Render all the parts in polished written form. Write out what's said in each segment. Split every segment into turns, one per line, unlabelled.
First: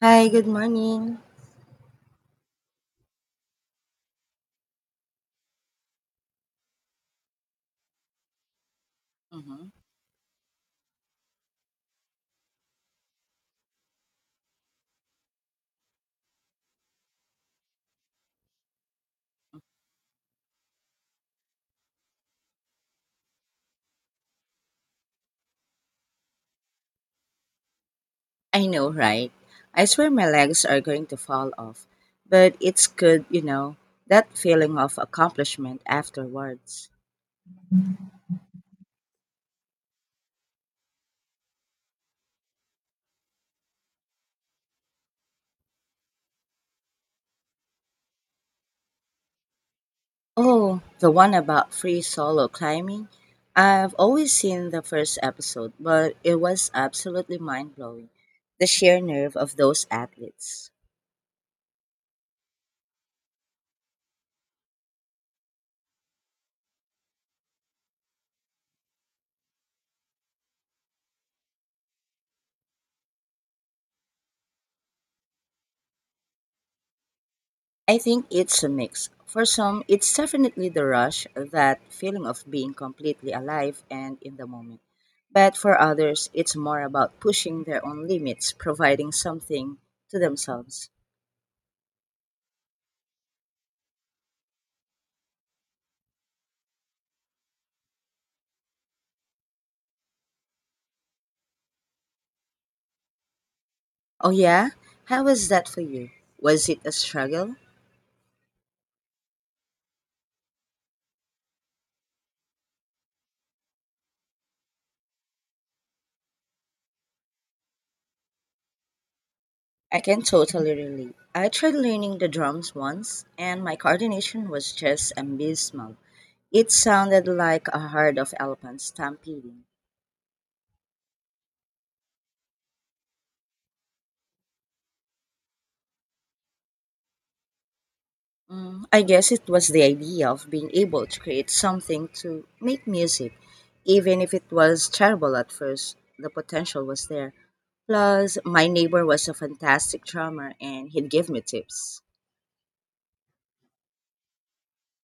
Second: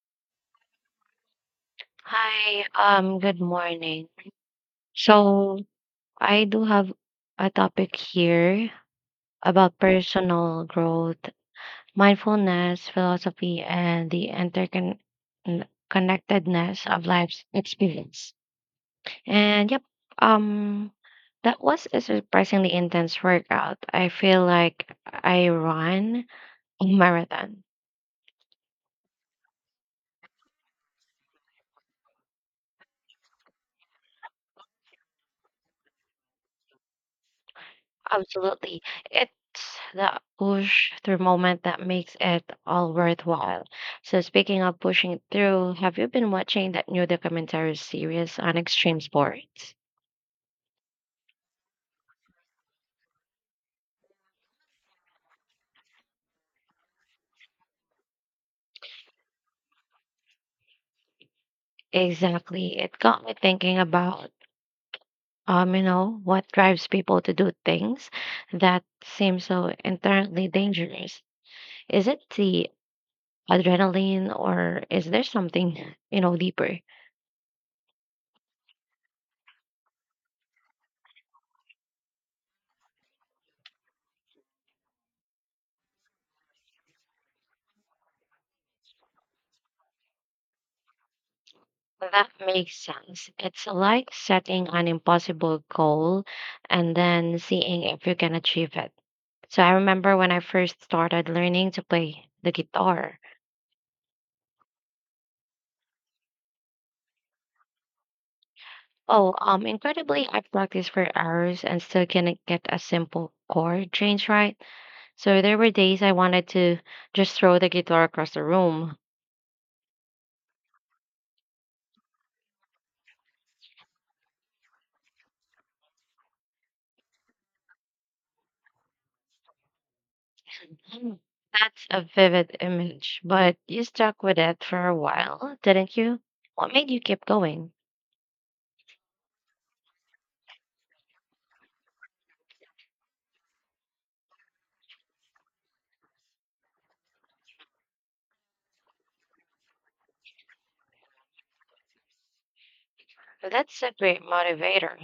Hi, good morning.
Hi, good morning. So, I do have a topic here
Hmm.
about personal growth, mindfulness, philosophy, and the interconnectedness of life's experience. And yep, um, that was a surprisingly intense workout. I feel like I ran a marathon.
I know, right? I swear my legs are going to fall off, but it's good, you know, that feeling of accomplishment afterwards.
Absolutely. It's that push through moment that makes it all worthwhile. So, speaking of pushing through, have you been watching that new documentary series on extreme sports?
Oh, the one about free solo climbing? I've always seen the first episode, but it was absolutely mind blowing. The sheer nerve of those athletes.
Exactly. It got me thinking about, what drives people to do things that seem so inherently dangerous. Is it the adrenaline or is there something, deeper?
I think it's a mix. For some, it's definitely the rush, that feeling of being completely alive and in the moment. But for others, it's more about pushing their own limits, providing something to themselves.
Well, that makes sense. It's like setting an impossible goal and then seeing if you can achieve it. So I remember when I first started learning to play the guitar.
Oh, yeah? How was that for you? Was it a struggle?
Oh, incredibly, I practiced for hours and still couldn't get a simple chord change right. So there were days I wanted to just throw the guitar across the room.
I can totally relate. I tried learning the drums once, and my coordination was just abysmal. It sounded like a herd of elephants stampeding.
Mm, that's a vivid image, but you stuck with it for a while, didn't you? What made you keep going?
I guess it was the idea of being able to create something to make music, even if it was terrible at first. The potential was there. Plus, my neighbor was a fantastic drummer and he'd give me tips.
That's a great motivator.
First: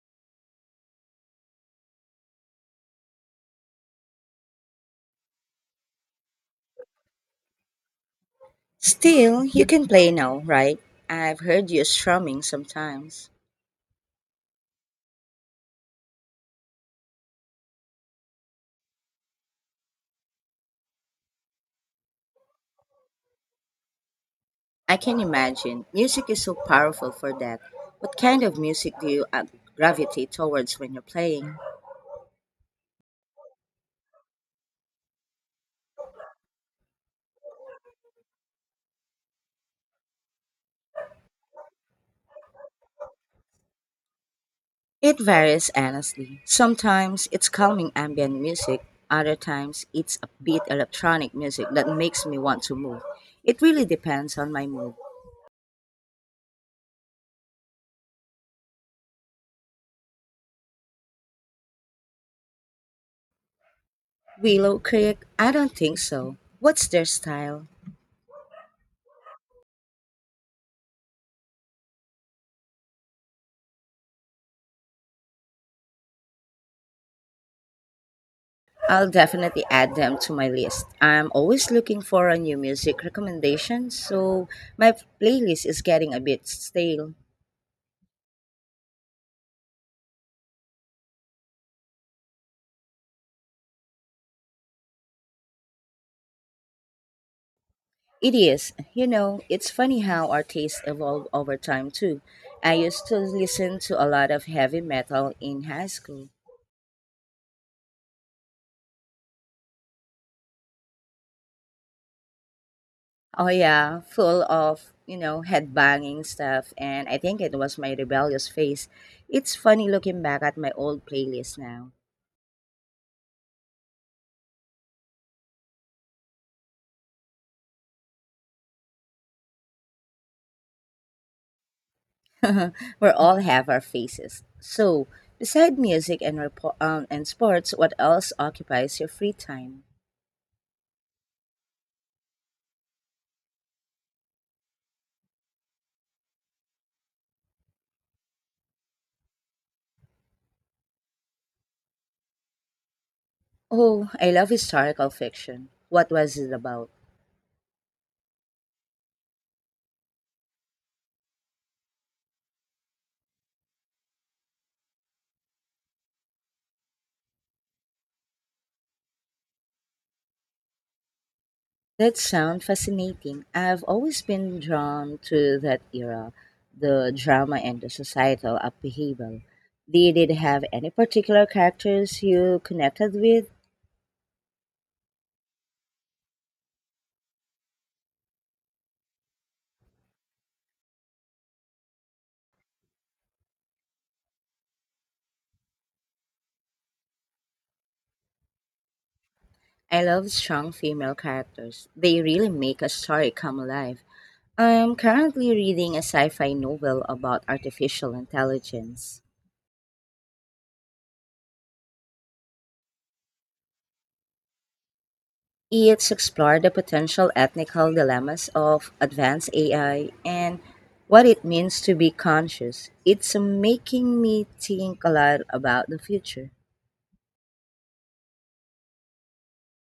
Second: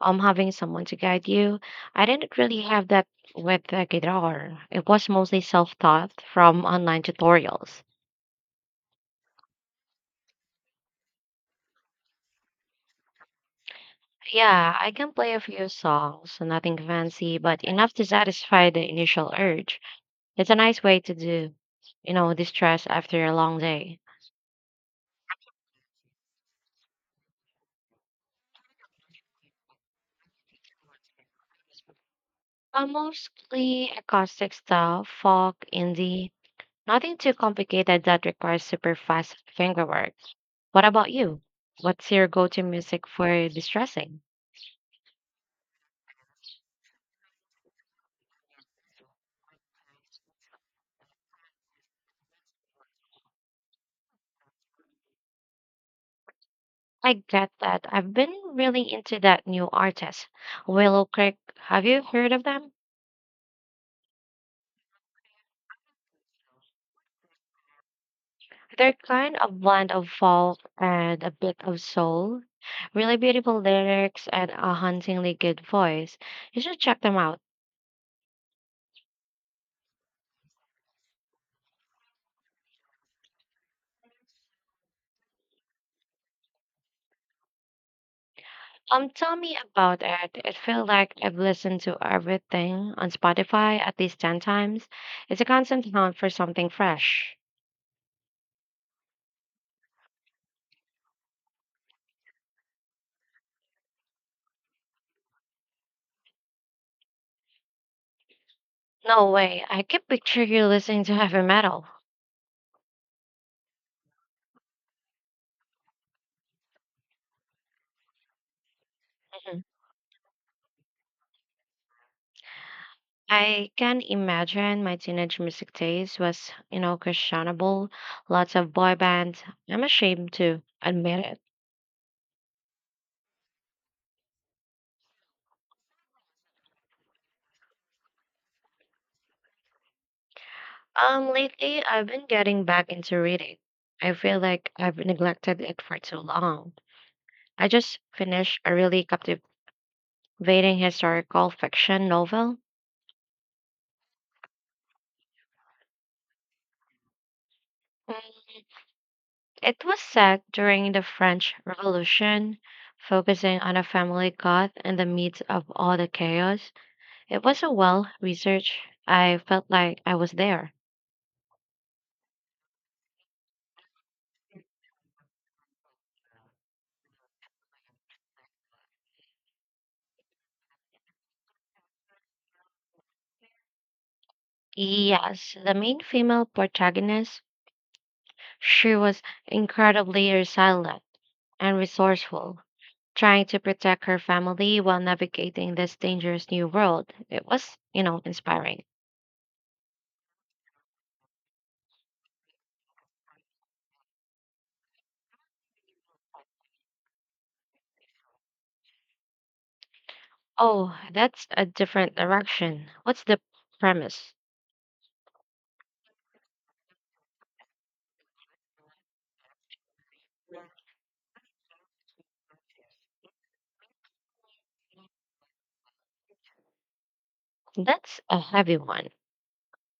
Having someone to guide you. I didn't really have that with the guitar. It was mostly self-taught from online tutorials.
Still, you can play now, right? I've heard you strumming sometimes.
Yeah, I can play a few songs, nothing fancy, but enough to satisfy the initial urge. It's a nice way to do, distress after a long day.
I can imagine. Music is so powerful for that. What kind of music do you gravitate towards when you're playing?
Mostly acoustic stuff, folk, indie, nothing too complicated that requires super fast fingerwork. What about you? What's your go to music for distressing?
It varies honestly. Sometimes it's calming ambient music, other times it's upbeat electronic music that makes me want to move. It really depends on my mood.
I get that. I've been really into that new artist, Willow Creek. Have you heard of them?
Willow Creek? I don't think so. What's their style?
They're kind of blend of folk and a bit of soul. Really beautiful lyrics and a hauntingly good voice. You should check them out.
I'll definitely add them to my list. I'm always looking for a new music recommendation, so my playlist is getting a bit stale.
Tell me about it. It feels like I've listened to everything on Spotify at least 10 times. It's a constant hunt for something fresh.
It is. You know, it's funny how our tastes evolve over time too. I used to listen to a lot of heavy metal in high school.
No way. I can picture you listening to heavy metal.
Oh yeah, full of, you know, headbanging stuff, and I think it was my rebellious phase. It's
Mhm.
funny looking back at my old playlist now.
I can imagine my teenage music taste was, questionable. Lots of boy bands. I'm ashamed to admit it.
We all have our faces. So, beside music and and sports, what else occupies your free time?
Lately I've been getting back into reading. I feel like I've neglected it for too long. I just finished a really captivating historical fiction novel.
Oh, I love historical fiction. What was it about?
It was set during the French Revolution, focusing on a family caught in the midst of all the chaos. It was a well researched. I felt like I was there.
That sounds fascinating. I've always been drawn to that era, the drama and the societal upheaval. Did it have any particular characters you connected with?
Yes, the main female protagonist, she was incredibly resilient and resourceful, trying to protect her family while navigating this dangerous new world. It was, inspiring.
I love strong female characters. They really make a story come alive. I'm currently reading a sci fi novel about artificial intelligence.
Oh, that's a different direction. What's the premise?
It's explored the potential ethical dilemmas of advanced AI and what it means to be conscious. It's making me think a lot about the future.
That's a heavy one.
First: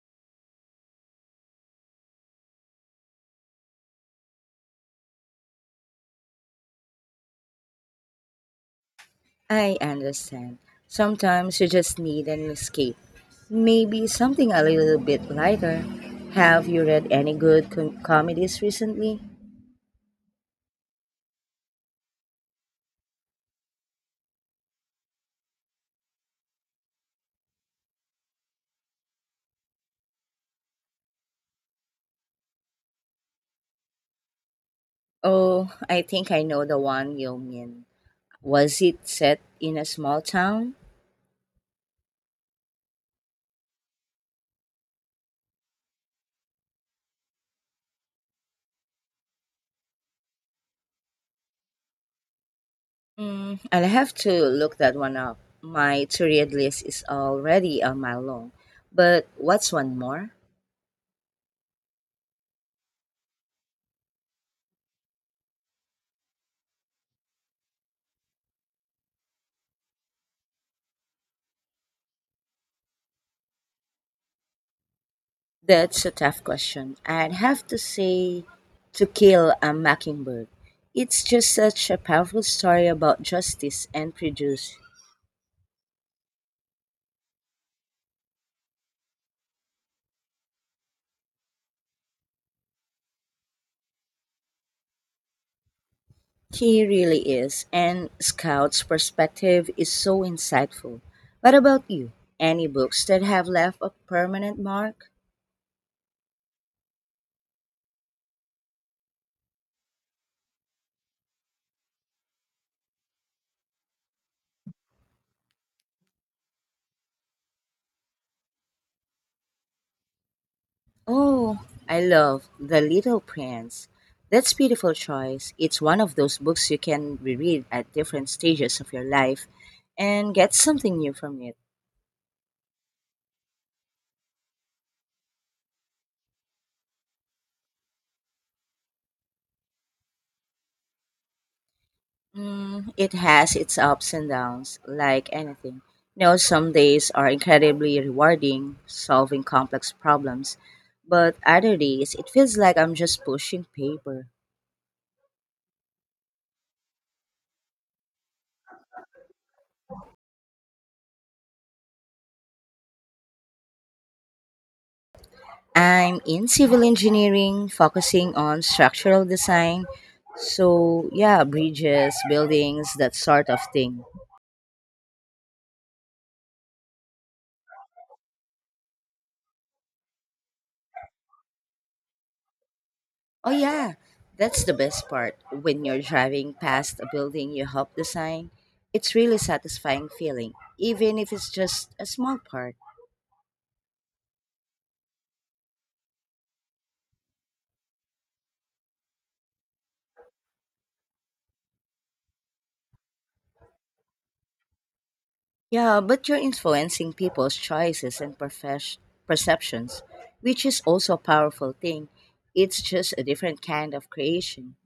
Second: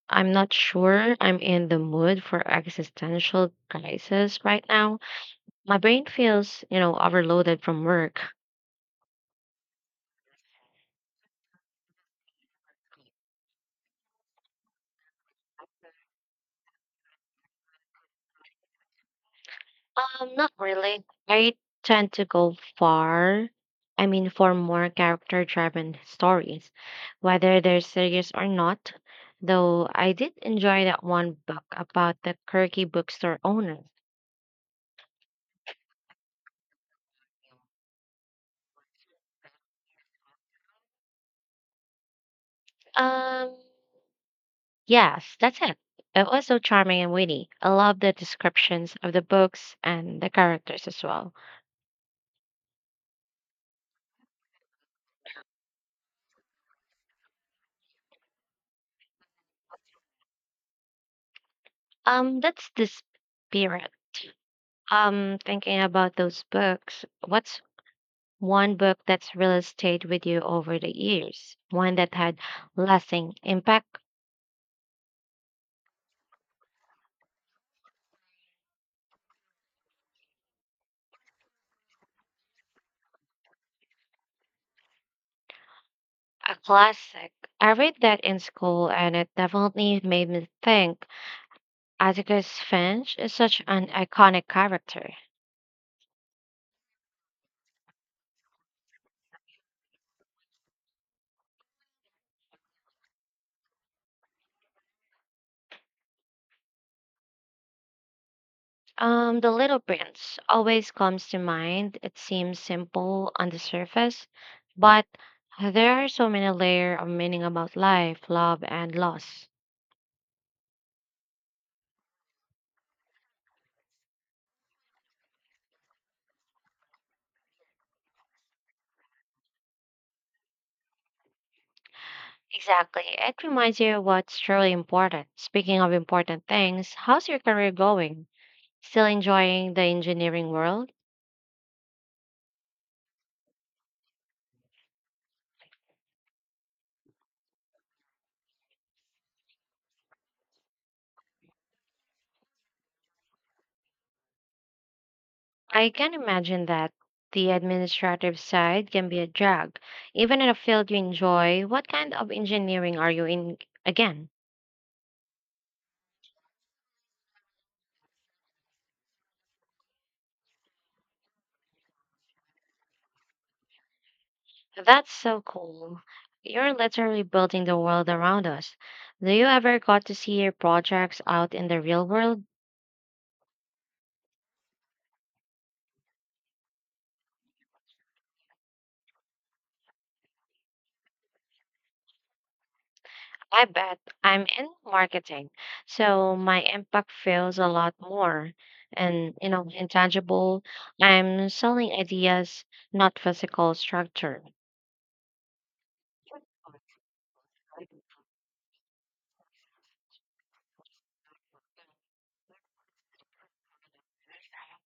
I'm not sure I'm in the mood for existential crisis right now. My brain feels, overloaded from work.
I understand. Sometimes you just need an escape. Maybe something a little bit lighter. Have you read any good comedies recently?
Not really. I tend to go far. I mean, for more character-driven stories, whether they're serious or not. Though I did enjoy that one book about the quirky bookstore owner.
Oh, I think I know the one you mean. Was it set in a small town?
Um, Yes, that's it. It was so charming and witty. I love the descriptions of the books and the characters as well.
Mm, I'll have to look that one up. My to-read list is already a mile long. But what's one more?
That's the spirit. Thinking about those books, what's one book that's really stayed with you over the years? One that had lasting impact,
That's a tough question. I'd have to say To Kill a Mockingbird. It's just such a powerful story about justice and prejudice.
a classic. I read that in school and it definitely made me think. Atticus Finch is such an iconic character.
He really is, and Scout's perspective is so insightful. What about you? Any books that have left a permanent mark?
The Little Prince always comes to mind. It seems simple on the surface, but there are so many layers of meaning about life, love, and loss.
Oh, I love The Little Prince. That's a beautiful choice. It's one of those books you can reread at different stages of your life and get something new from it.
Exactly. It reminds you of what's truly important. Speaking of important things, how's your career going? Still enjoying the engineering world?
Mm, it has its ups and downs, like anything. You know, some days are incredibly rewarding, solving complex problems, but other days it feels like I'm just pushing paper.
I can imagine that the administrative side can be a drag. Even in a field you enjoy, what kind of engineering are you in again?
I'm in civil engineering, focusing on structural design. So, yeah, bridges, buildings, that sort of thing.
That's so cool. You're literally building the world around us. Do you ever got to see your projects out in the real world?
Oh, yeah, that's the best part. When you're driving past a building you helped design, it's really satisfying feeling, even if it's just a small part.
I bet I'm in marketing, so my impact feels a lot more and intangible. I'm selling ideas, not physical structure.
Yeah, but you're influencing people's choices and perceptions, which is also a powerful thing. It's just a different kind of creation.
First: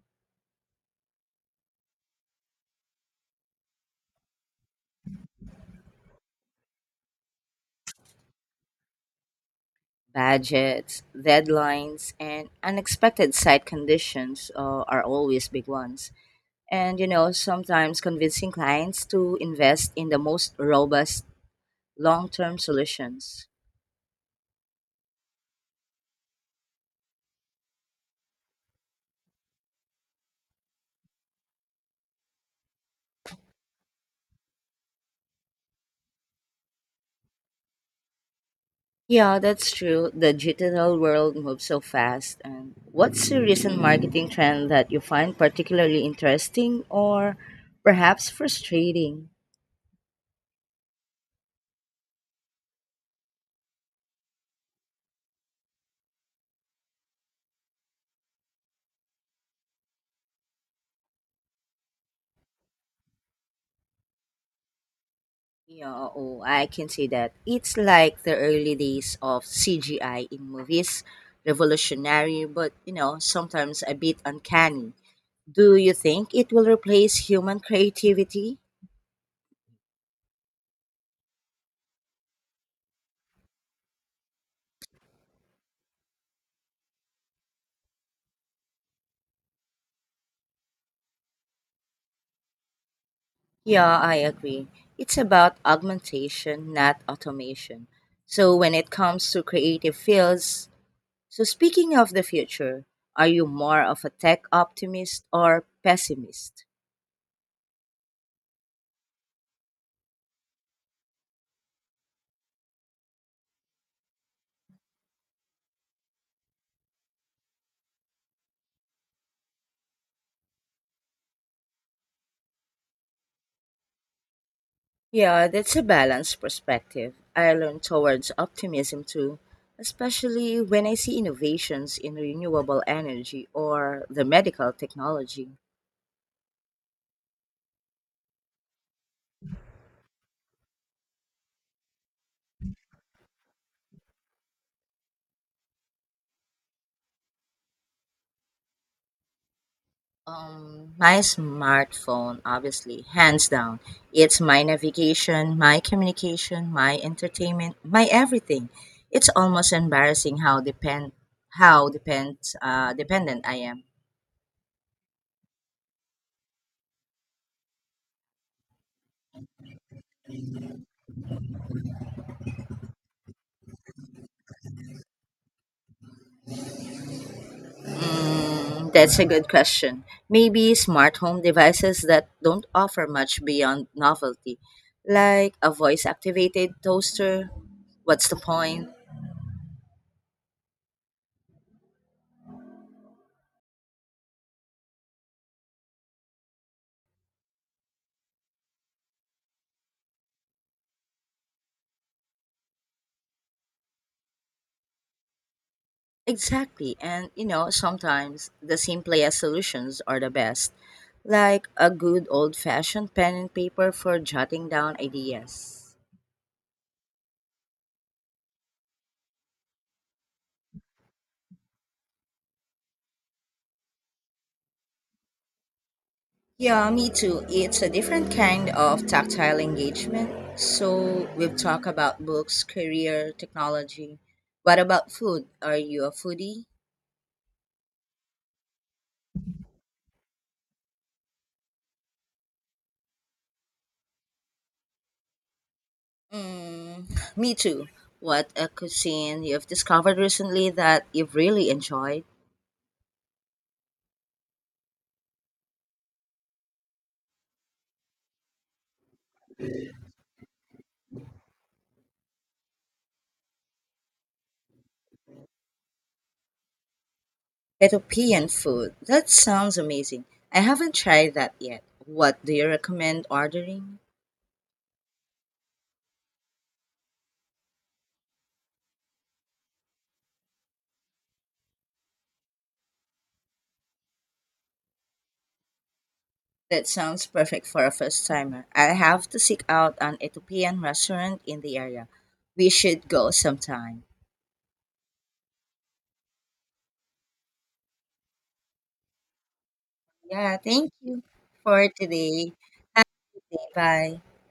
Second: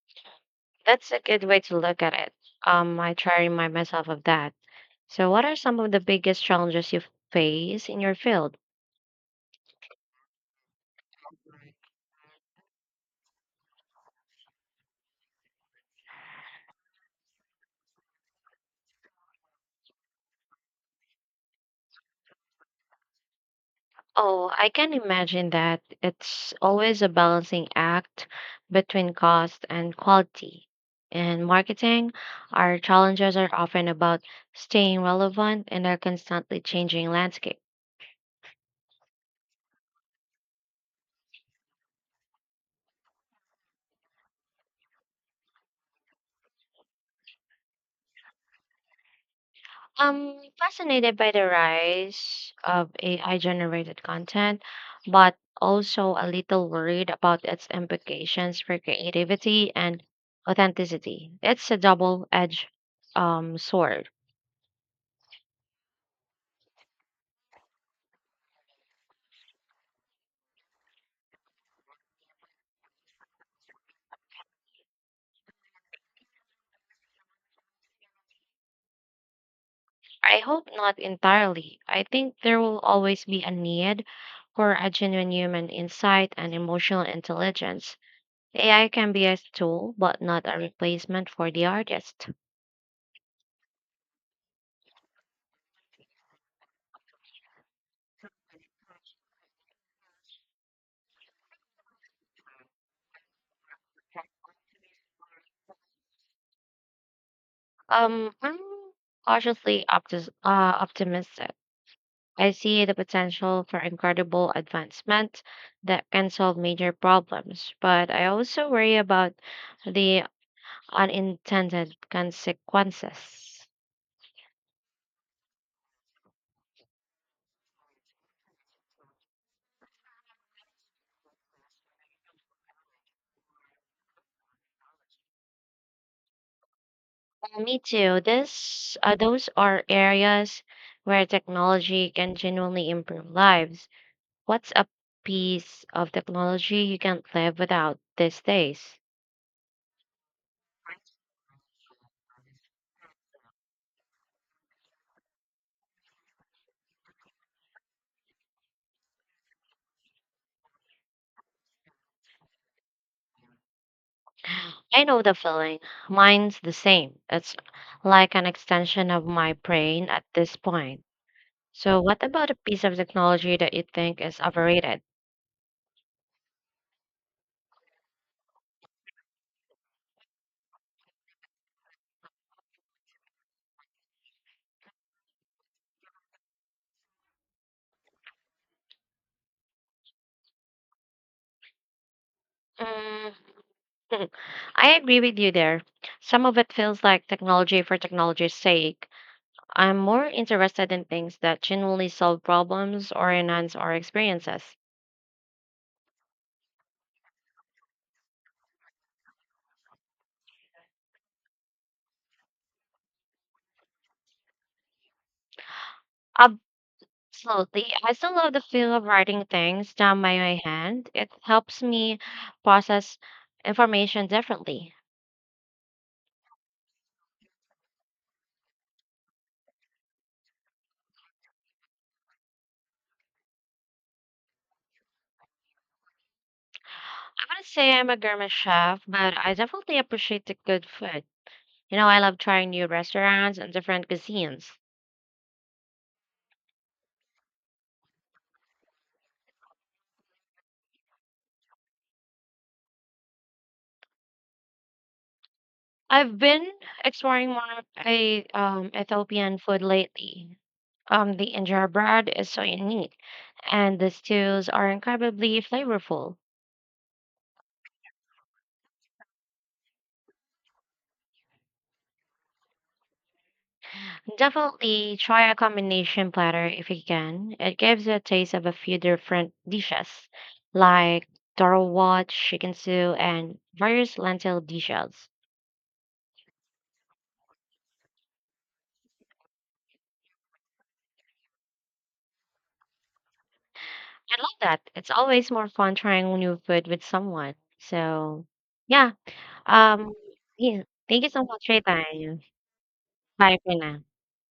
That's a good way to look at it. I try to remind myself of that. So, what are some of the biggest challenges you face in your field?
Budgets, deadlines, and unexpected site conditions are always big ones. And you know, sometimes convincing clients to invest in the most robust long term solutions.
Oh, I can imagine that. It's always a balancing act between cost and quality. In marketing, our challenges are often about staying relevant in a constantly changing landscape.
Yeah, that's true. The digital world moves so fast. And what's a recent marketing trend that you find particularly interesting or perhaps frustrating?
I'm fascinated by the rise of AI generated content, but also a little worried about its implications for creativity and authenticity. It's a double edged sword.
Yeah, oh, I can say that. It's like the early days of CGI in movies, revolutionary, but you know, sometimes a bit uncanny. Do you think it will replace human creativity?
I hope not entirely. I think there will always be a need for a genuine human insight and emotional intelligence. AI can be a tool, but not a replacement for the artist.
Yeah, I agree. It's about augmentation, not automation. So when it comes to creative fields, so speaking of the future, are you more of a tech optimist or pessimist?
I'm cautiously optimistic. I see the potential for incredible advancement that can solve major problems, but I also worry about the unintended consequences.
Yeah, that's a balanced perspective. I lean towards optimism too, especially when I see innovations in renewable energy or the medical technology.
Me too. Those are areas where technology can genuinely improve lives. What's a piece of technology you can't live without these days?
My smartphone, obviously, hands down. It's my navigation, my communication, my entertainment, my everything. It's almost embarrassing how how depend dependent I am.
I know the feeling. Mine's the same. It's like an extension of my brain at this point. So, what about a piece of technology that you think is overrated?
Mm, that's a good question. Maybe smart home devices that don't offer much beyond novelty, like a voice activated toaster. What's the point?
Mm. I agree with you there. Some of it feels like technology for technology's sake. I'm more interested in things that genuinely solve problems or enhance our experiences.
Exactly. And, you know, sometimes the simplest solutions are the best, like a good old fashioned pen and paper for jotting down ideas.
Absolutely. I still love the feel of writing things down by my hand. It helps me process information differently.
Yeah, me too. It's a different kind of tactile engagement. So we've talked about books, career, technology. What about food? Are you a foodie?
I wouldn't say I'm a gourmet chef, but I definitely appreciate the good food. You know, I love trying new restaurants and different cuisines.
Mm, me too. What a cuisine you've discovered recently that you've really enjoyed?
I've been exploring more of a Ethiopian food lately. The injera bread is so unique, and the stews are incredibly flavorful.
Ethiopian food. That sounds amazing. I haven't tried that yet. What do you recommend ordering?
Definitely try a combination platter if you can. It gives you a taste of a few different dishes, like darwat, chicken stew, and various lentil dishes.
That sounds perfect for a first timer. I have to seek out an Ethiopian restaurant in the area. We should go sometime.
I love that. It's always more fun trying new food with someone. So, yeah. Um,
Yeah,
yeah.
thank you
Thank you so much for your
for
time.
today.
Bye for now.
Bye.